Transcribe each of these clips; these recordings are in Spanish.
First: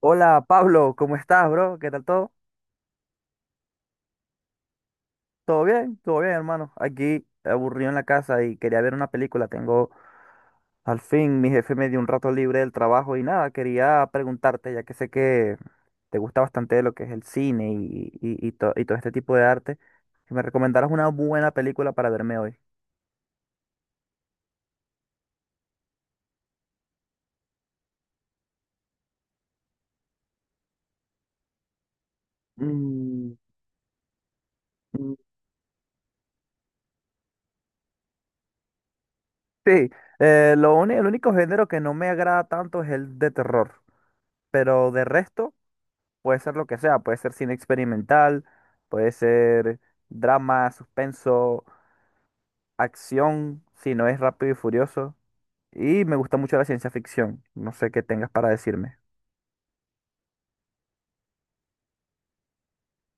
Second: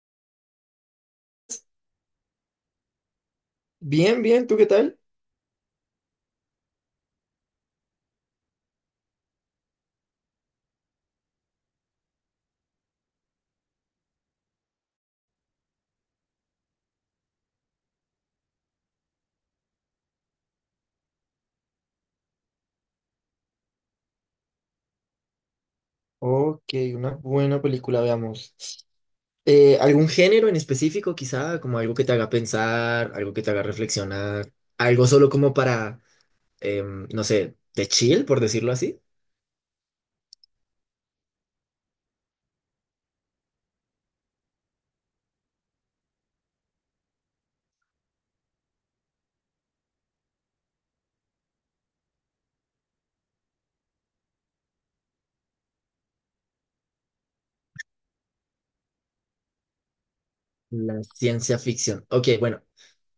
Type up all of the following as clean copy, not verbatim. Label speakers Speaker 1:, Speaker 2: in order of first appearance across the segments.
Speaker 1: Hola Pablo, ¿cómo estás, bro? ¿Qué tal todo?
Speaker 2: Bien, bien, ¿tú qué tal?
Speaker 1: ¿Todo bien? ¿Todo bien, hermano? Aquí aburrido en la casa y quería ver una película. Tengo, al fin, mi jefe me dio un rato libre del trabajo y nada, quería preguntarte, ya que sé que te gusta bastante lo que es el cine y todo este tipo de arte, que me recomendaras una buena película para verme hoy.
Speaker 2: Ok, una buena película, veamos. ¿Algún género en específico, quizá? Como algo que te haga pensar, algo
Speaker 1: Mm,
Speaker 2: que te haga reflexionar, algo
Speaker 1: mm,
Speaker 2: solo como para, no sé, de chill, por decirlo así.
Speaker 1: Sí, el único género que no me agrada tanto es el de terror, pero de resto. Puede ser lo que sea, puede ser cine experimental, puede ser drama, suspenso, acción, si no es rápido y furioso. Y me gusta mucho la ciencia ficción. No sé qué tengas para decirme.
Speaker 2: La ciencia ficción. Ok, bueno,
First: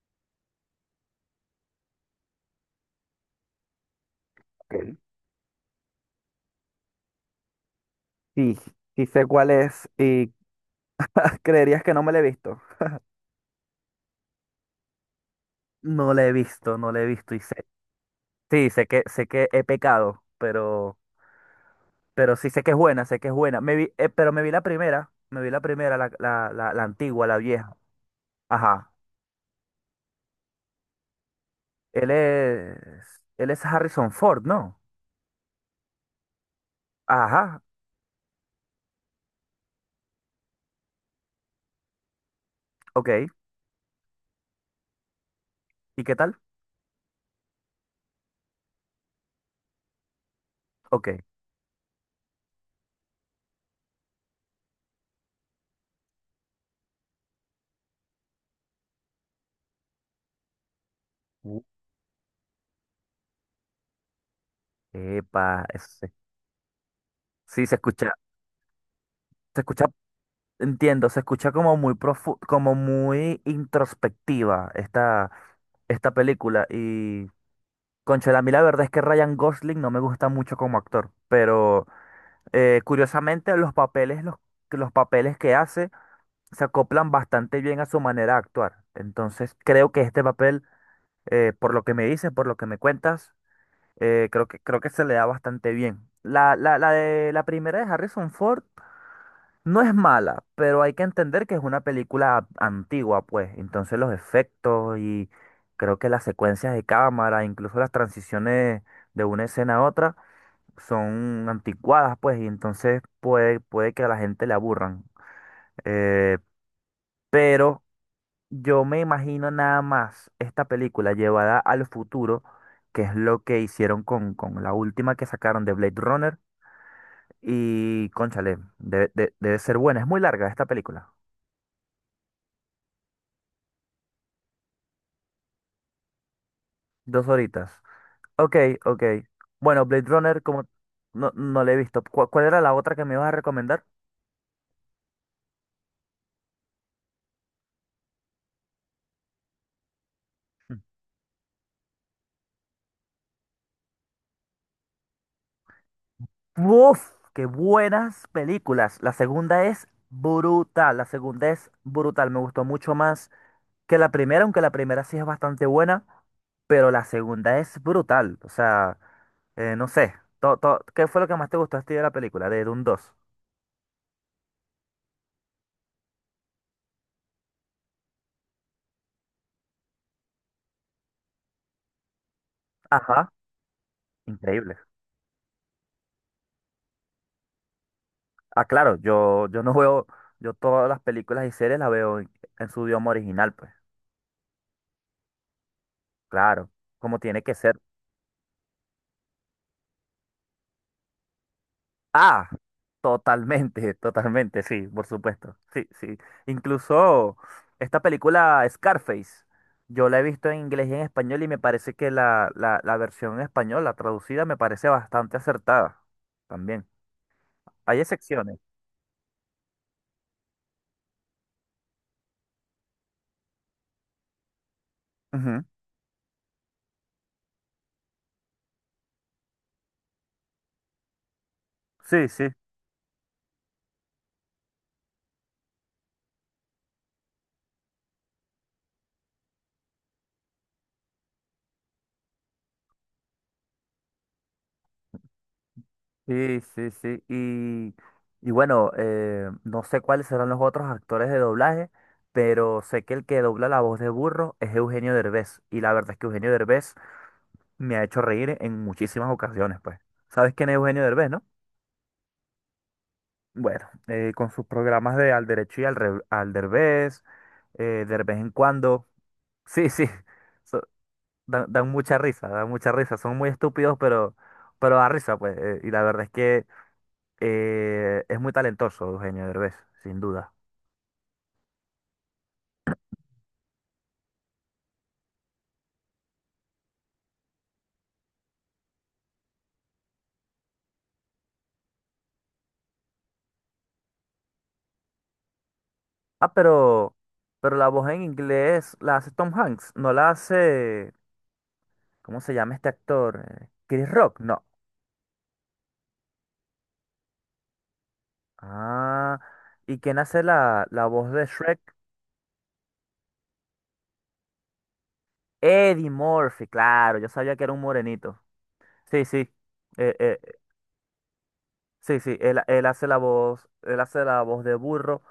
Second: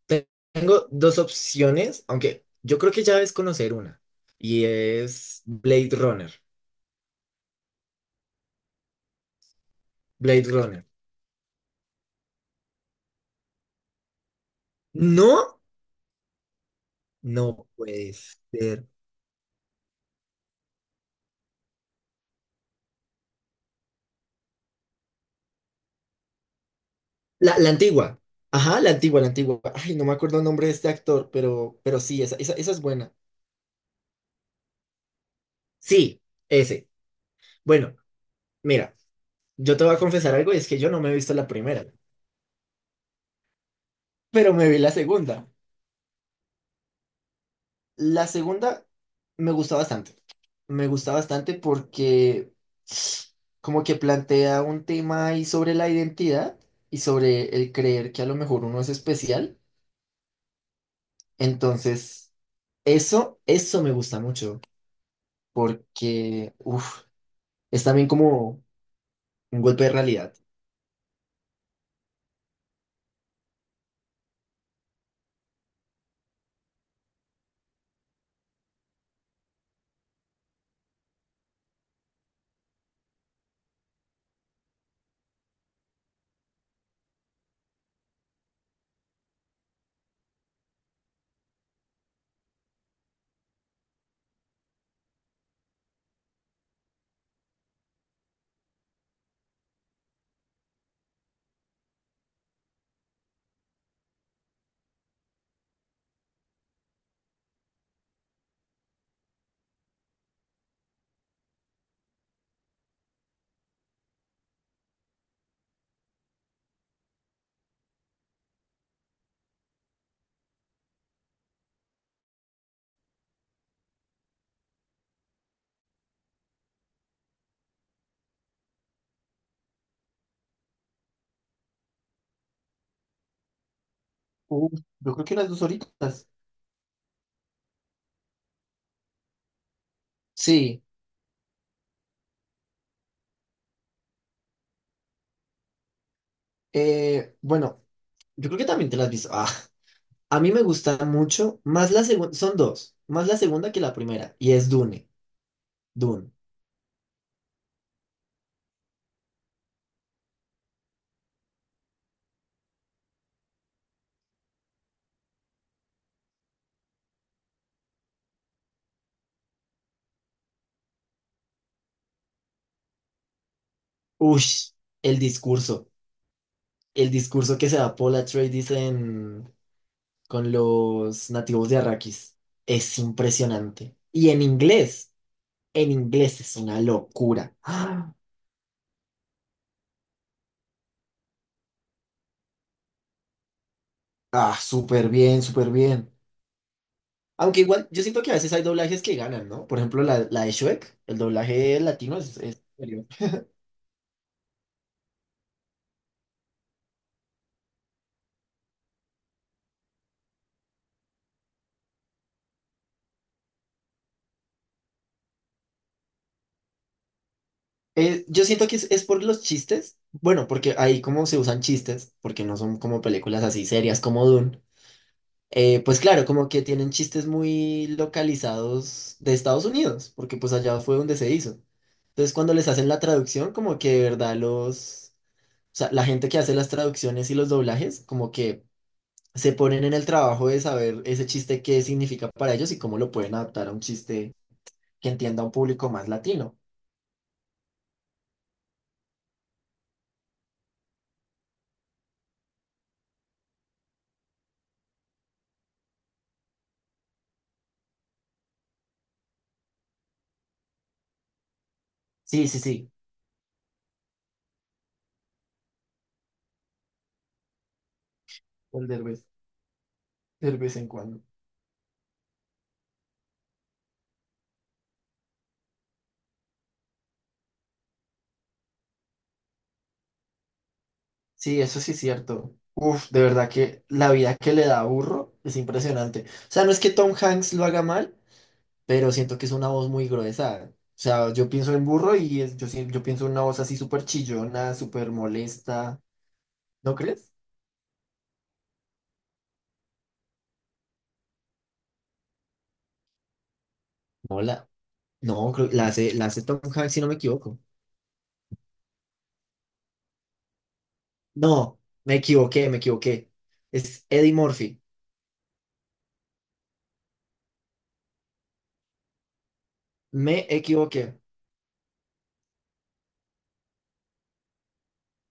Speaker 2: te- tengo dos opciones, aunque yo creo que ya es conocer una, y
Speaker 1: Ok.
Speaker 2: es Blade Runner.
Speaker 1: Sí, sí sé cuál es, y
Speaker 2: Blade Runner.
Speaker 1: creerías que no me la he visto.
Speaker 2: No,
Speaker 1: No la he visto, no la he visto y sé.
Speaker 2: no puede
Speaker 1: Sí,
Speaker 2: ser.
Speaker 1: sé que he pecado, pero sí sé que es buena, sé que es buena. Me vi, pero me vi la primera, me vi la primera, la antigua, la
Speaker 2: La
Speaker 1: vieja.
Speaker 2: antigua. Ajá, la
Speaker 1: Ajá.
Speaker 2: antigua, la antigua. Ay, no me acuerdo el nombre de este actor, pero
Speaker 1: Él
Speaker 2: sí, esa
Speaker 1: es,
Speaker 2: es buena.
Speaker 1: él es Harrison Ford, ¿no?
Speaker 2: Sí, ese.
Speaker 1: Ajá,
Speaker 2: Bueno, mira, yo te voy a confesar algo, y es que yo no me he visto la primera,
Speaker 1: ok.
Speaker 2: pero me vi la segunda.
Speaker 1: ¿Y qué tal?
Speaker 2: La segunda me gusta bastante. Me
Speaker 1: Ok.
Speaker 2: gusta bastante porque como que plantea un tema ahí sobre la identidad y sobre el creer que a lo mejor uno es especial.
Speaker 1: Uh,
Speaker 2: Entonces, eso me gusta mucho.
Speaker 1: epa,
Speaker 2: Porque, uff,
Speaker 1: sí,
Speaker 2: es también como
Speaker 1: se
Speaker 2: un golpe
Speaker 1: escucha,
Speaker 2: de realidad.
Speaker 1: entiendo, se escucha como como muy introspectiva esta, esta película. Y, conchale, a mí la verdad es que Ryan Gosling no me gusta mucho como actor, pero curiosamente los papeles, los papeles que hace se acoplan bastante bien a su manera de actuar. Entonces creo que este papel, por lo que me dices, por lo que me cuentas, creo que se le da bastante bien. La de la primera de Harrison Ford no es mala, pero hay que entender que es una película antigua, pues. Entonces los efectos y creo que las secuencias de cámara, incluso las transiciones de una escena a otra, son anticuadas, pues, y entonces puede que a la gente le aburran. Eh, pero yo me imagino nada más esta película llevada al futuro, que es lo que hicieron con la última que sacaron de Blade Runner. Y cónchale, debe ser buena. Es muy larga esta película.
Speaker 2: Uf, yo creo que las 2 horitas.
Speaker 1: Dos horitas. Ok, ok. Bueno, Blade Runner, como
Speaker 2: Sí,
Speaker 1: no, no la he visto. ¿Cuál, cuál era la otra que me ibas a recomendar?
Speaker 2: bueno, yo creo que también te las has visto. Ah, a mí me
Speaker 1: Mm.
Speaker 2: gusta mucho, más la segunda, son dos, más la segunda que la primera, y es Dune, Dune.
Speaker 1: ¡Uf! ¡Qué buenas películas! La segunda es brutal. La segunda es brutal. Me gustó mucho más que la primera, aunque la primera sí es bastante buena, pero la segunda es brutal. O sea, no sé, ¿qué fue lo que más te gustó a ti de la película, de Dune dos?
Speaker 2: Ush, el discurso, el discurso que se da Paul Atreides en, con los nativos de Arrakis, es
Speaker 1: Ajá,
Speaker 2: impresionante. Y
Speaker 1: increíble.
Speaker 2: en inglés es una locura.
Speaker 1: Ah, claro, yo no veo, yo todas las películas y series las veo en su idioma original, pues,
Speaker 2: Ah, ah, súper bien, súper bien.
Speaker 1: claro, como tiene que
Speaker 2: Aunque
Speaker 1: ser.
Speaker 2: igual, yo siento que a veces hay doblajes que ganan, ¿no? Por ejemplo, la de Shrek, el doblaje latino
Speaker 1: Ah,
Speaker 2: es superior.
Speaker 1: totalmente, totalmente, sí, por supuesto. Sí, sí. Incluso esta película Scarface, yo la he visto en inglés y en español y me parece que la versión en español, la traducida, me parece bastante acertada también. Hay
Speaker 2: Yo
Speaker 1: excepciones.
Speaker 2: siento que es por los chistes. Bueno, porque ahí como se usan chistes, porque no son como películas así serias como Dune.
Speaker 1: Ujú.
Speaker 2: Pues claro, como que tienen chistes muy localizados de Estados Unidos, porque pues allá fue donde se hizo.
Speaker 1: Sí,
Speaker 2: Entonces,
Speaker 1: sí,
Speaker 2: cuando les hacen la traducción, como que de verdad los... O sea, la gente que hace las traducciones y los doblajes, como que se ponen en el trabajo de saber ese chiste qué significa para ellos y cómo lo pueden adaptar a un chiste que entienda a un público más latino.
Speaker 1: sí, sí, sí. Y bueno, no sé cuáles serán los otros actores de doblaje, pero sé que el que dobla la voz de Burro es Eugenio Derbez. Y la verdad es que Eugenio Derbez me ha hecho reír en muchísimas ocasiones, pues. ¿Sabes quién es Eugenio Derbez, no?
Speaker 2: Sí, sí, sí,
Speaker 1: Bueno, con sus programas de Al Derecho y Al Derbez, Derbez en
Speaker 2: el
Speaker 1: cuando.
Speaker 2: Derbez,
Speaker 1: Sí, sí,
Speaker 2: de vez
Speaker 1: so-
Speaker 2: en cuando.
Speaker 1: dan, dan mucha risa, dan mucha risa. Son muy estúpidos, pero da risa, pues. Y la verdad es que es muy talentoso Eugenio Derbez, sin duda.
Speaker 2: Sí, eso sí es cierto. Uf, de verdad que la vida que le da a Burro es impresionante. O sea, no es que Tom Hanks lo haga mal, pero siento que es una voz muy gruesa. O sea, yo pienso en Burro y yo, yo pienso en una voz así súper chillona, súper molesta.
Speaker 1: Ah,
Speaker 2: ¿No
Speaker 1: pero,
Speaker 2: crees?
Speaker 1: pero la voz en inglés la hace Tom Hanks, no la hace, ¿cómo se llama este actor? Chris Rock,
Speaker 2: No,
Speaker 1: no.
Speaker 2: no, la hace Tom Hanks si no me equivoco.
Speaker 1: Ah, ¿y quién hace la voz de
Speaker 2: No,
Speaker 1: Shrek?
Speaker 2: me equivoqué, me equivoqué. Es Eddie Murphy.
Speaker 1: Eddie Murphy, claro, yo sabía que era un morenito. Sí, sí, eh, eh,
Speaker 2: Me equivoqué.
Speaker 1: sí, sí, él hace la voz, él hace la voz de burro.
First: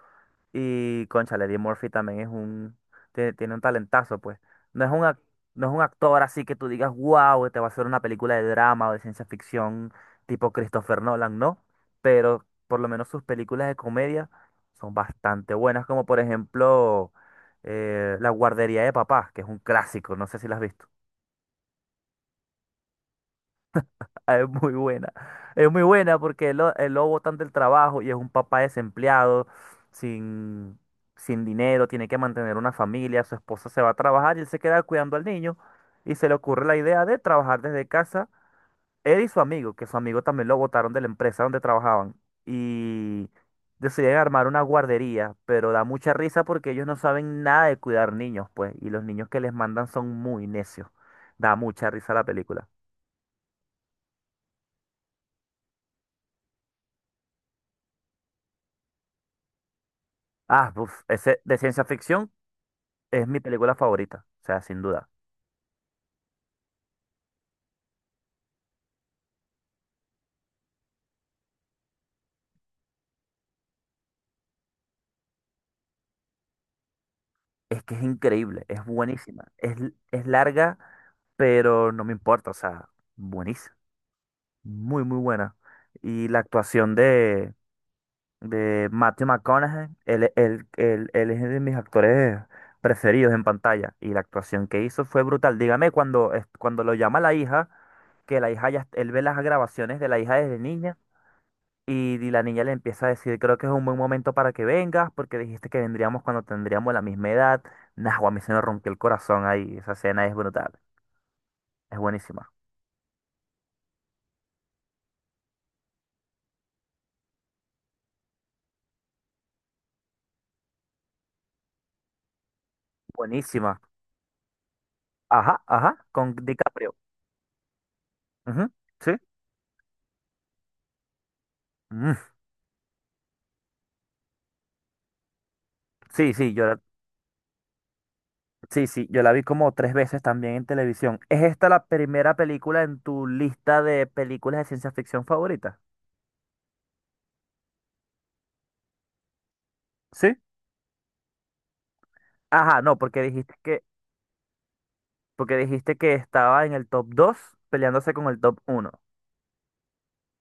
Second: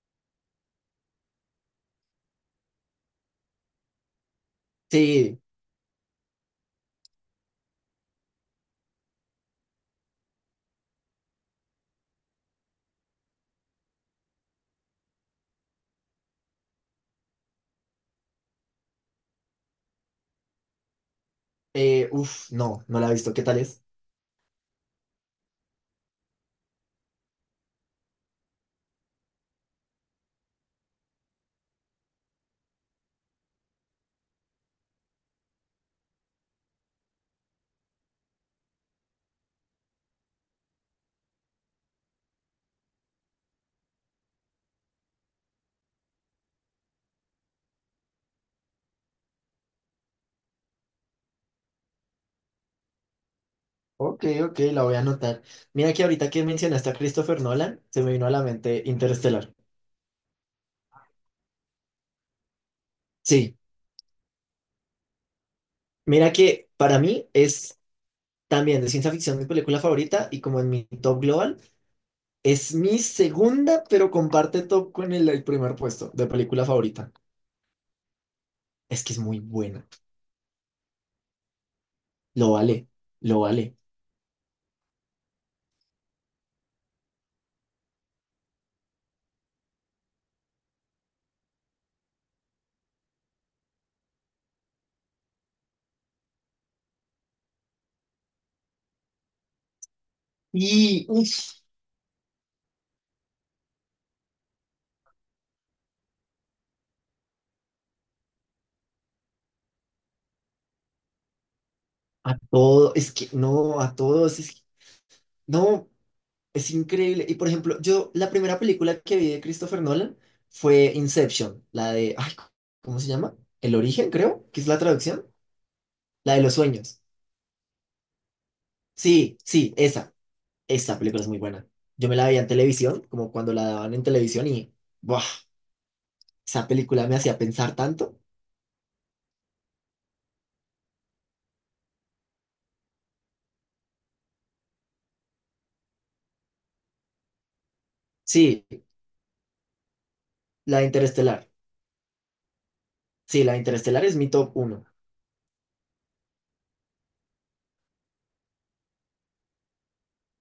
Speaker 1: Y cónchale, Eddie Murphy también es un, tiene un talentazo, pues. No es un,
Speaker 2: Sí,
Speaker 1: no es un actor así que tú digas, wow, te va a hacer una película de drama o de ciencia ficción tipo Christopher Nolan, no. Pero por lo menos sus películas de comedia son bastante buenas, como por ejemplo La guardería de papá, que es un clásico, no sé si la has visto.
Speaker 2: uff, no, no la he visto. ¿Qué tal es?
Speaker 1: Ah, es muy buena. Es muy buena porque el lobo botan del trabajo y es un papá desempleado, sin, sin dinero, tiene que mantener una familia, su esposa se va a trabajar y él se queda cuidando al niño y se le ocurre la idea de trabajar desde casa, él y su amigo, que su amigo también lo botaron de la empresa donde trabajaban y deciden armar una guardería, pero da mucha risa porque ellos no saben nada de cuidar niños, pues, y los niños que les mandan son muy necios. Da mucha risa la película.
Speaker 2: Ok, ok, la voy a anotar. Mira que ahorita que mencionaste a Christopher Nolan, se me vino a la mente Interestelar.
Speaker 1: Ah, uf, ese de ciencia ficción es mi
Speaker 2: Sí,
Speaker 1: película favorita, o sea, sin duda.
Speaker 2: mira que para mí es también de ciencia ficción mi película favorita y como en mi top global, es mi segunda, pero comparte top con el primer puesto de película favorita.
Speaker 1: Es que es increíble, es
Speaker 2: Es que es muy
Speaker 1: buenísima. Es,
Speaker 2: buena.
Speaker 1: es larga, pero no me importa,
Speaker 2: Lo
Speaker 1: o
Speaker 2: vale,
Speaker 1: sea,
Speaker 2: lo vale.
Speaker 1: buenísima. Muy, muy buena. Y la actuación de Matthew McConaughey, él es de mis actores preferidos en pantalla. Y la actuación que hizo fue brutal. Dígame, cuando, cuando lo llama la hija, que la hija ya, él ve las grabaciones de la hija desde niña.
Speaker 2: Y, uff.
Speaker 1: Y la niña le empieza a decir, creo que es un buen momento para que vengas, porque dijiste que vendríamos cuando tendríamos la misma edad. Nah, guau, a mí se me rompió el corazón ahí. Esa escena es brutal. Es
Speaker 2: A
Speaker 1: buenísima.
Speaker 2: todo, es que no, a todos, es que- no, es increíble. Y por ejemplo, yo, la primera película que vi de Christopher Nolan fue Inception, la de, ay, ¿cómo se llama? El
Speaker 1: Buenísima.
Speaker 2: origen, creo, que es la traducción,
Speaker 1: Ajá, ajá,
Speaker 2: la
Speaker 1: con
Speaker 2: de los
Speaker 1: DiCaprio.
Speaker 2: sueños.
Speaker 1: Ujú. Sí.
Speaker 2: Sí, sí, esa película es muy buena. Yo me la
Speaker 1: Mm.
Speaker 2: veía en televisión, como cuando la daban en televisión y, ¡buah!
Speaker 1: Sí, sí, yo
Speaker 2: Esa
Speaker 1: la,
Speaker 2: película me hacía pensar tanto.
Speaker 1: sí, sí, yo la vi como tres veces también en televisión. ¿Es esta la primera película en tu lista de películas de ciencia ficción favorita?
Speaker 2: Sí,
Speaker 1: Sí.
Speaker 2: la de Interestelar.
Speaker 1: Ajá, no,
Speaker 2: Sí, la de Interestelar es mi top uno.
Speaker 1: porque dijiste que estaba en el top 2 peleándose con el top uno.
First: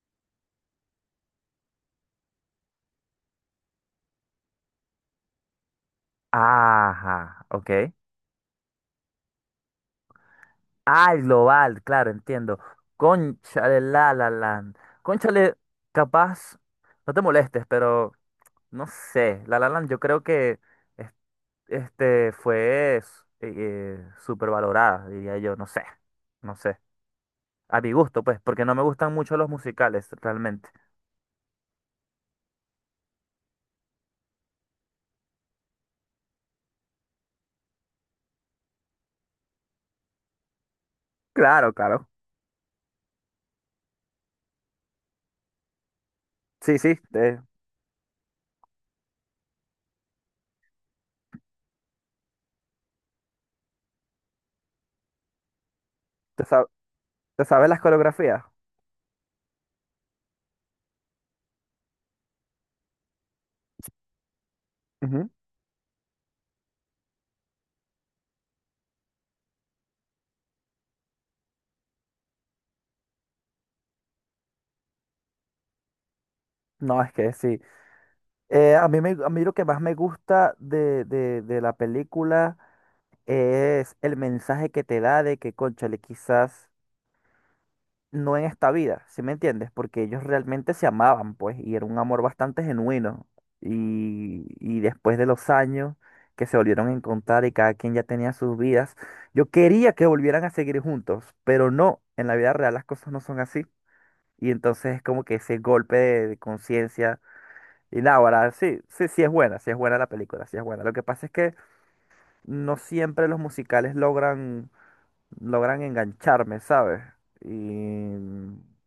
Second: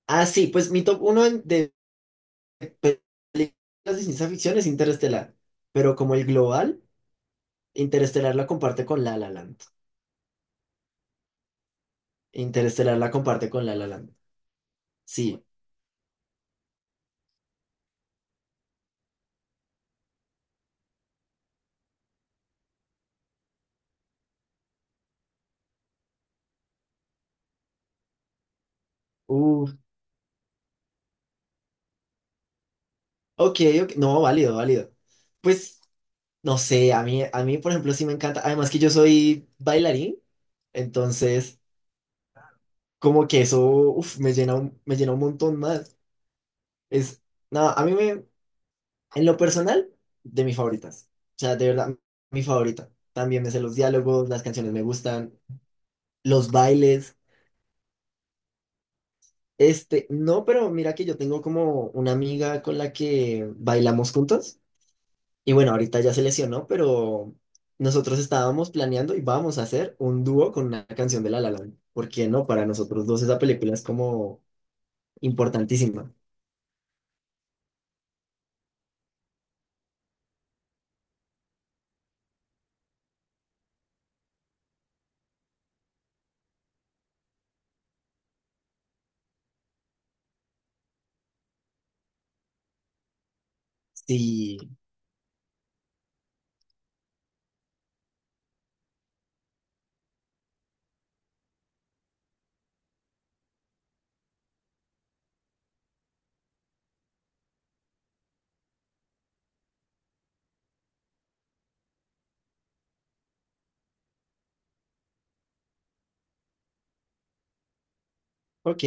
Speaker 2: Ah, sí, pues mi top uno de películas de ciencia ficción es Interestelar, pero como el global,
Speaker 1: Ajá, ok.
Speaker 2: Interestelar la comparte con La La Land.
Speaker 1: Ah, el global, claro, entiendo.
Speaker 2: Interestelar la comparte con La
Speaker 1: Cónchale,
Speaker 2: La Land.
Speaker 1: la, land.
Speaker 2: Sí.
Speaker 1: Cónchale, capaz, no te molestes, pero no sé. La, land, yo creo que es- este fue, eh, súper valorada, diría yo, no sé, no sé. A mi gusto, pues, porque no me gustan mucho los
Speaker 2: Uf.
Speaker 1: musicales, realmente.
Speaker 2: Ok, ok. No, válido, válido. Pues, no sé, a mí, por ejemplo, sí me encanta. Además que yo soy bailarín, entonces,
Speaker 1: Claro, claro.
Speaker 2: como que eso, uf, me llena un montón más.
Speaker 1: Sí, sí,
Speaker 2: Es, nada, a mí me, en lo personal, de mis favoritas. O sea, de verdad, mi favorita. También me sé los diálogos, las canciones me gustan,
Speaker 1: te
Speaker 2: los bailes.
Speaker 1: te sabes las coreografías.
Speaker 2: Este, no, pero mira que yo tengo como una amiga con la que bailamos juntos.
Speaker 1: Ujú.
Speaker 2: Y bueno, ahorita ya se lesionó, pero nosotros estábamos planeando y vamos a hacer un dúo con una canción de La La Land. ¿Por qué no? Para nosotros dos esa película es como importantísima.
Speaker 1: No, es que sí. A mí a mí lo que más me gusta de la película es el mensaje que te da de que, cónchale, quizás no en esta vida, ¿sí me entiendes? Porque ellos realmente se amaban, pues, y era un amor bastante genuino.
Speaker 2: Sí,
Speaker 1: Y después de los años que se volvieron a encontrar y cada quien ya tenía sus vidas, yo quería que volvieran a seguir juntos, pero no, en la vida real las cosas no son así. Y entonces es como que ese golpe de conciencia. Y náguara, sí, sí, sí es buena la película, sí es buena. Lo que pasa es que no siempre los musicales logran, logran engancharme, ¿sabes? Y
Speaker 2: ok.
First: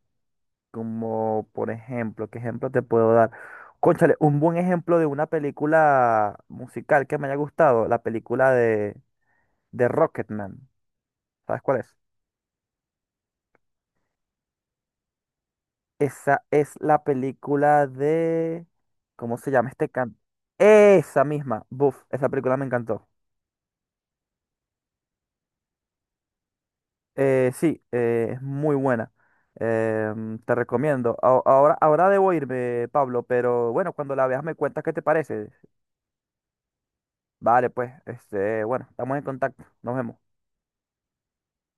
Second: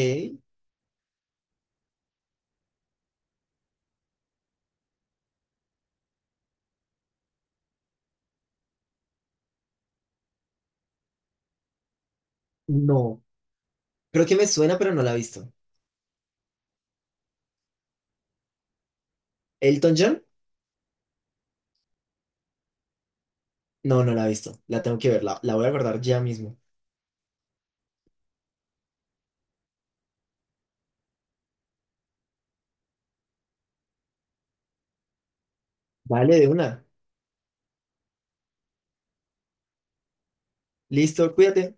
Speaker 1: como, por ejemplo, ¿qué ejemplo te puedo dar? Cónchale, un buen ejemplo de una película musical que me haya gustado, la película de Rocketman. ¿Sabes cuál es?
Speaker 2: No, creo que me suena, pero no la he visto.
Speaker 1: Esa es la película de... ¿Cómo se llama este
Speaker 2: ¿Elton
Speaker 1: canto?
Speaker 2: John?
Speaker 1: Esa misma, buf, esa película me encantó.
Speaker 2: No, no la he visto. La tengo que ver, la voy a guardar ya mismo.
Speaker 1: Sí, es muy buena. Te recomiendo. Ahora, ahora debo irme, Pablo, pero bueno, cuando la veas me cuentas qué te parece.
Speaker 2: Vale, de una.
Speaker 1: Vale, pues, este, bueno, estamos en contacto. Nos vemos.
Speaker 2: Listo, cuídate.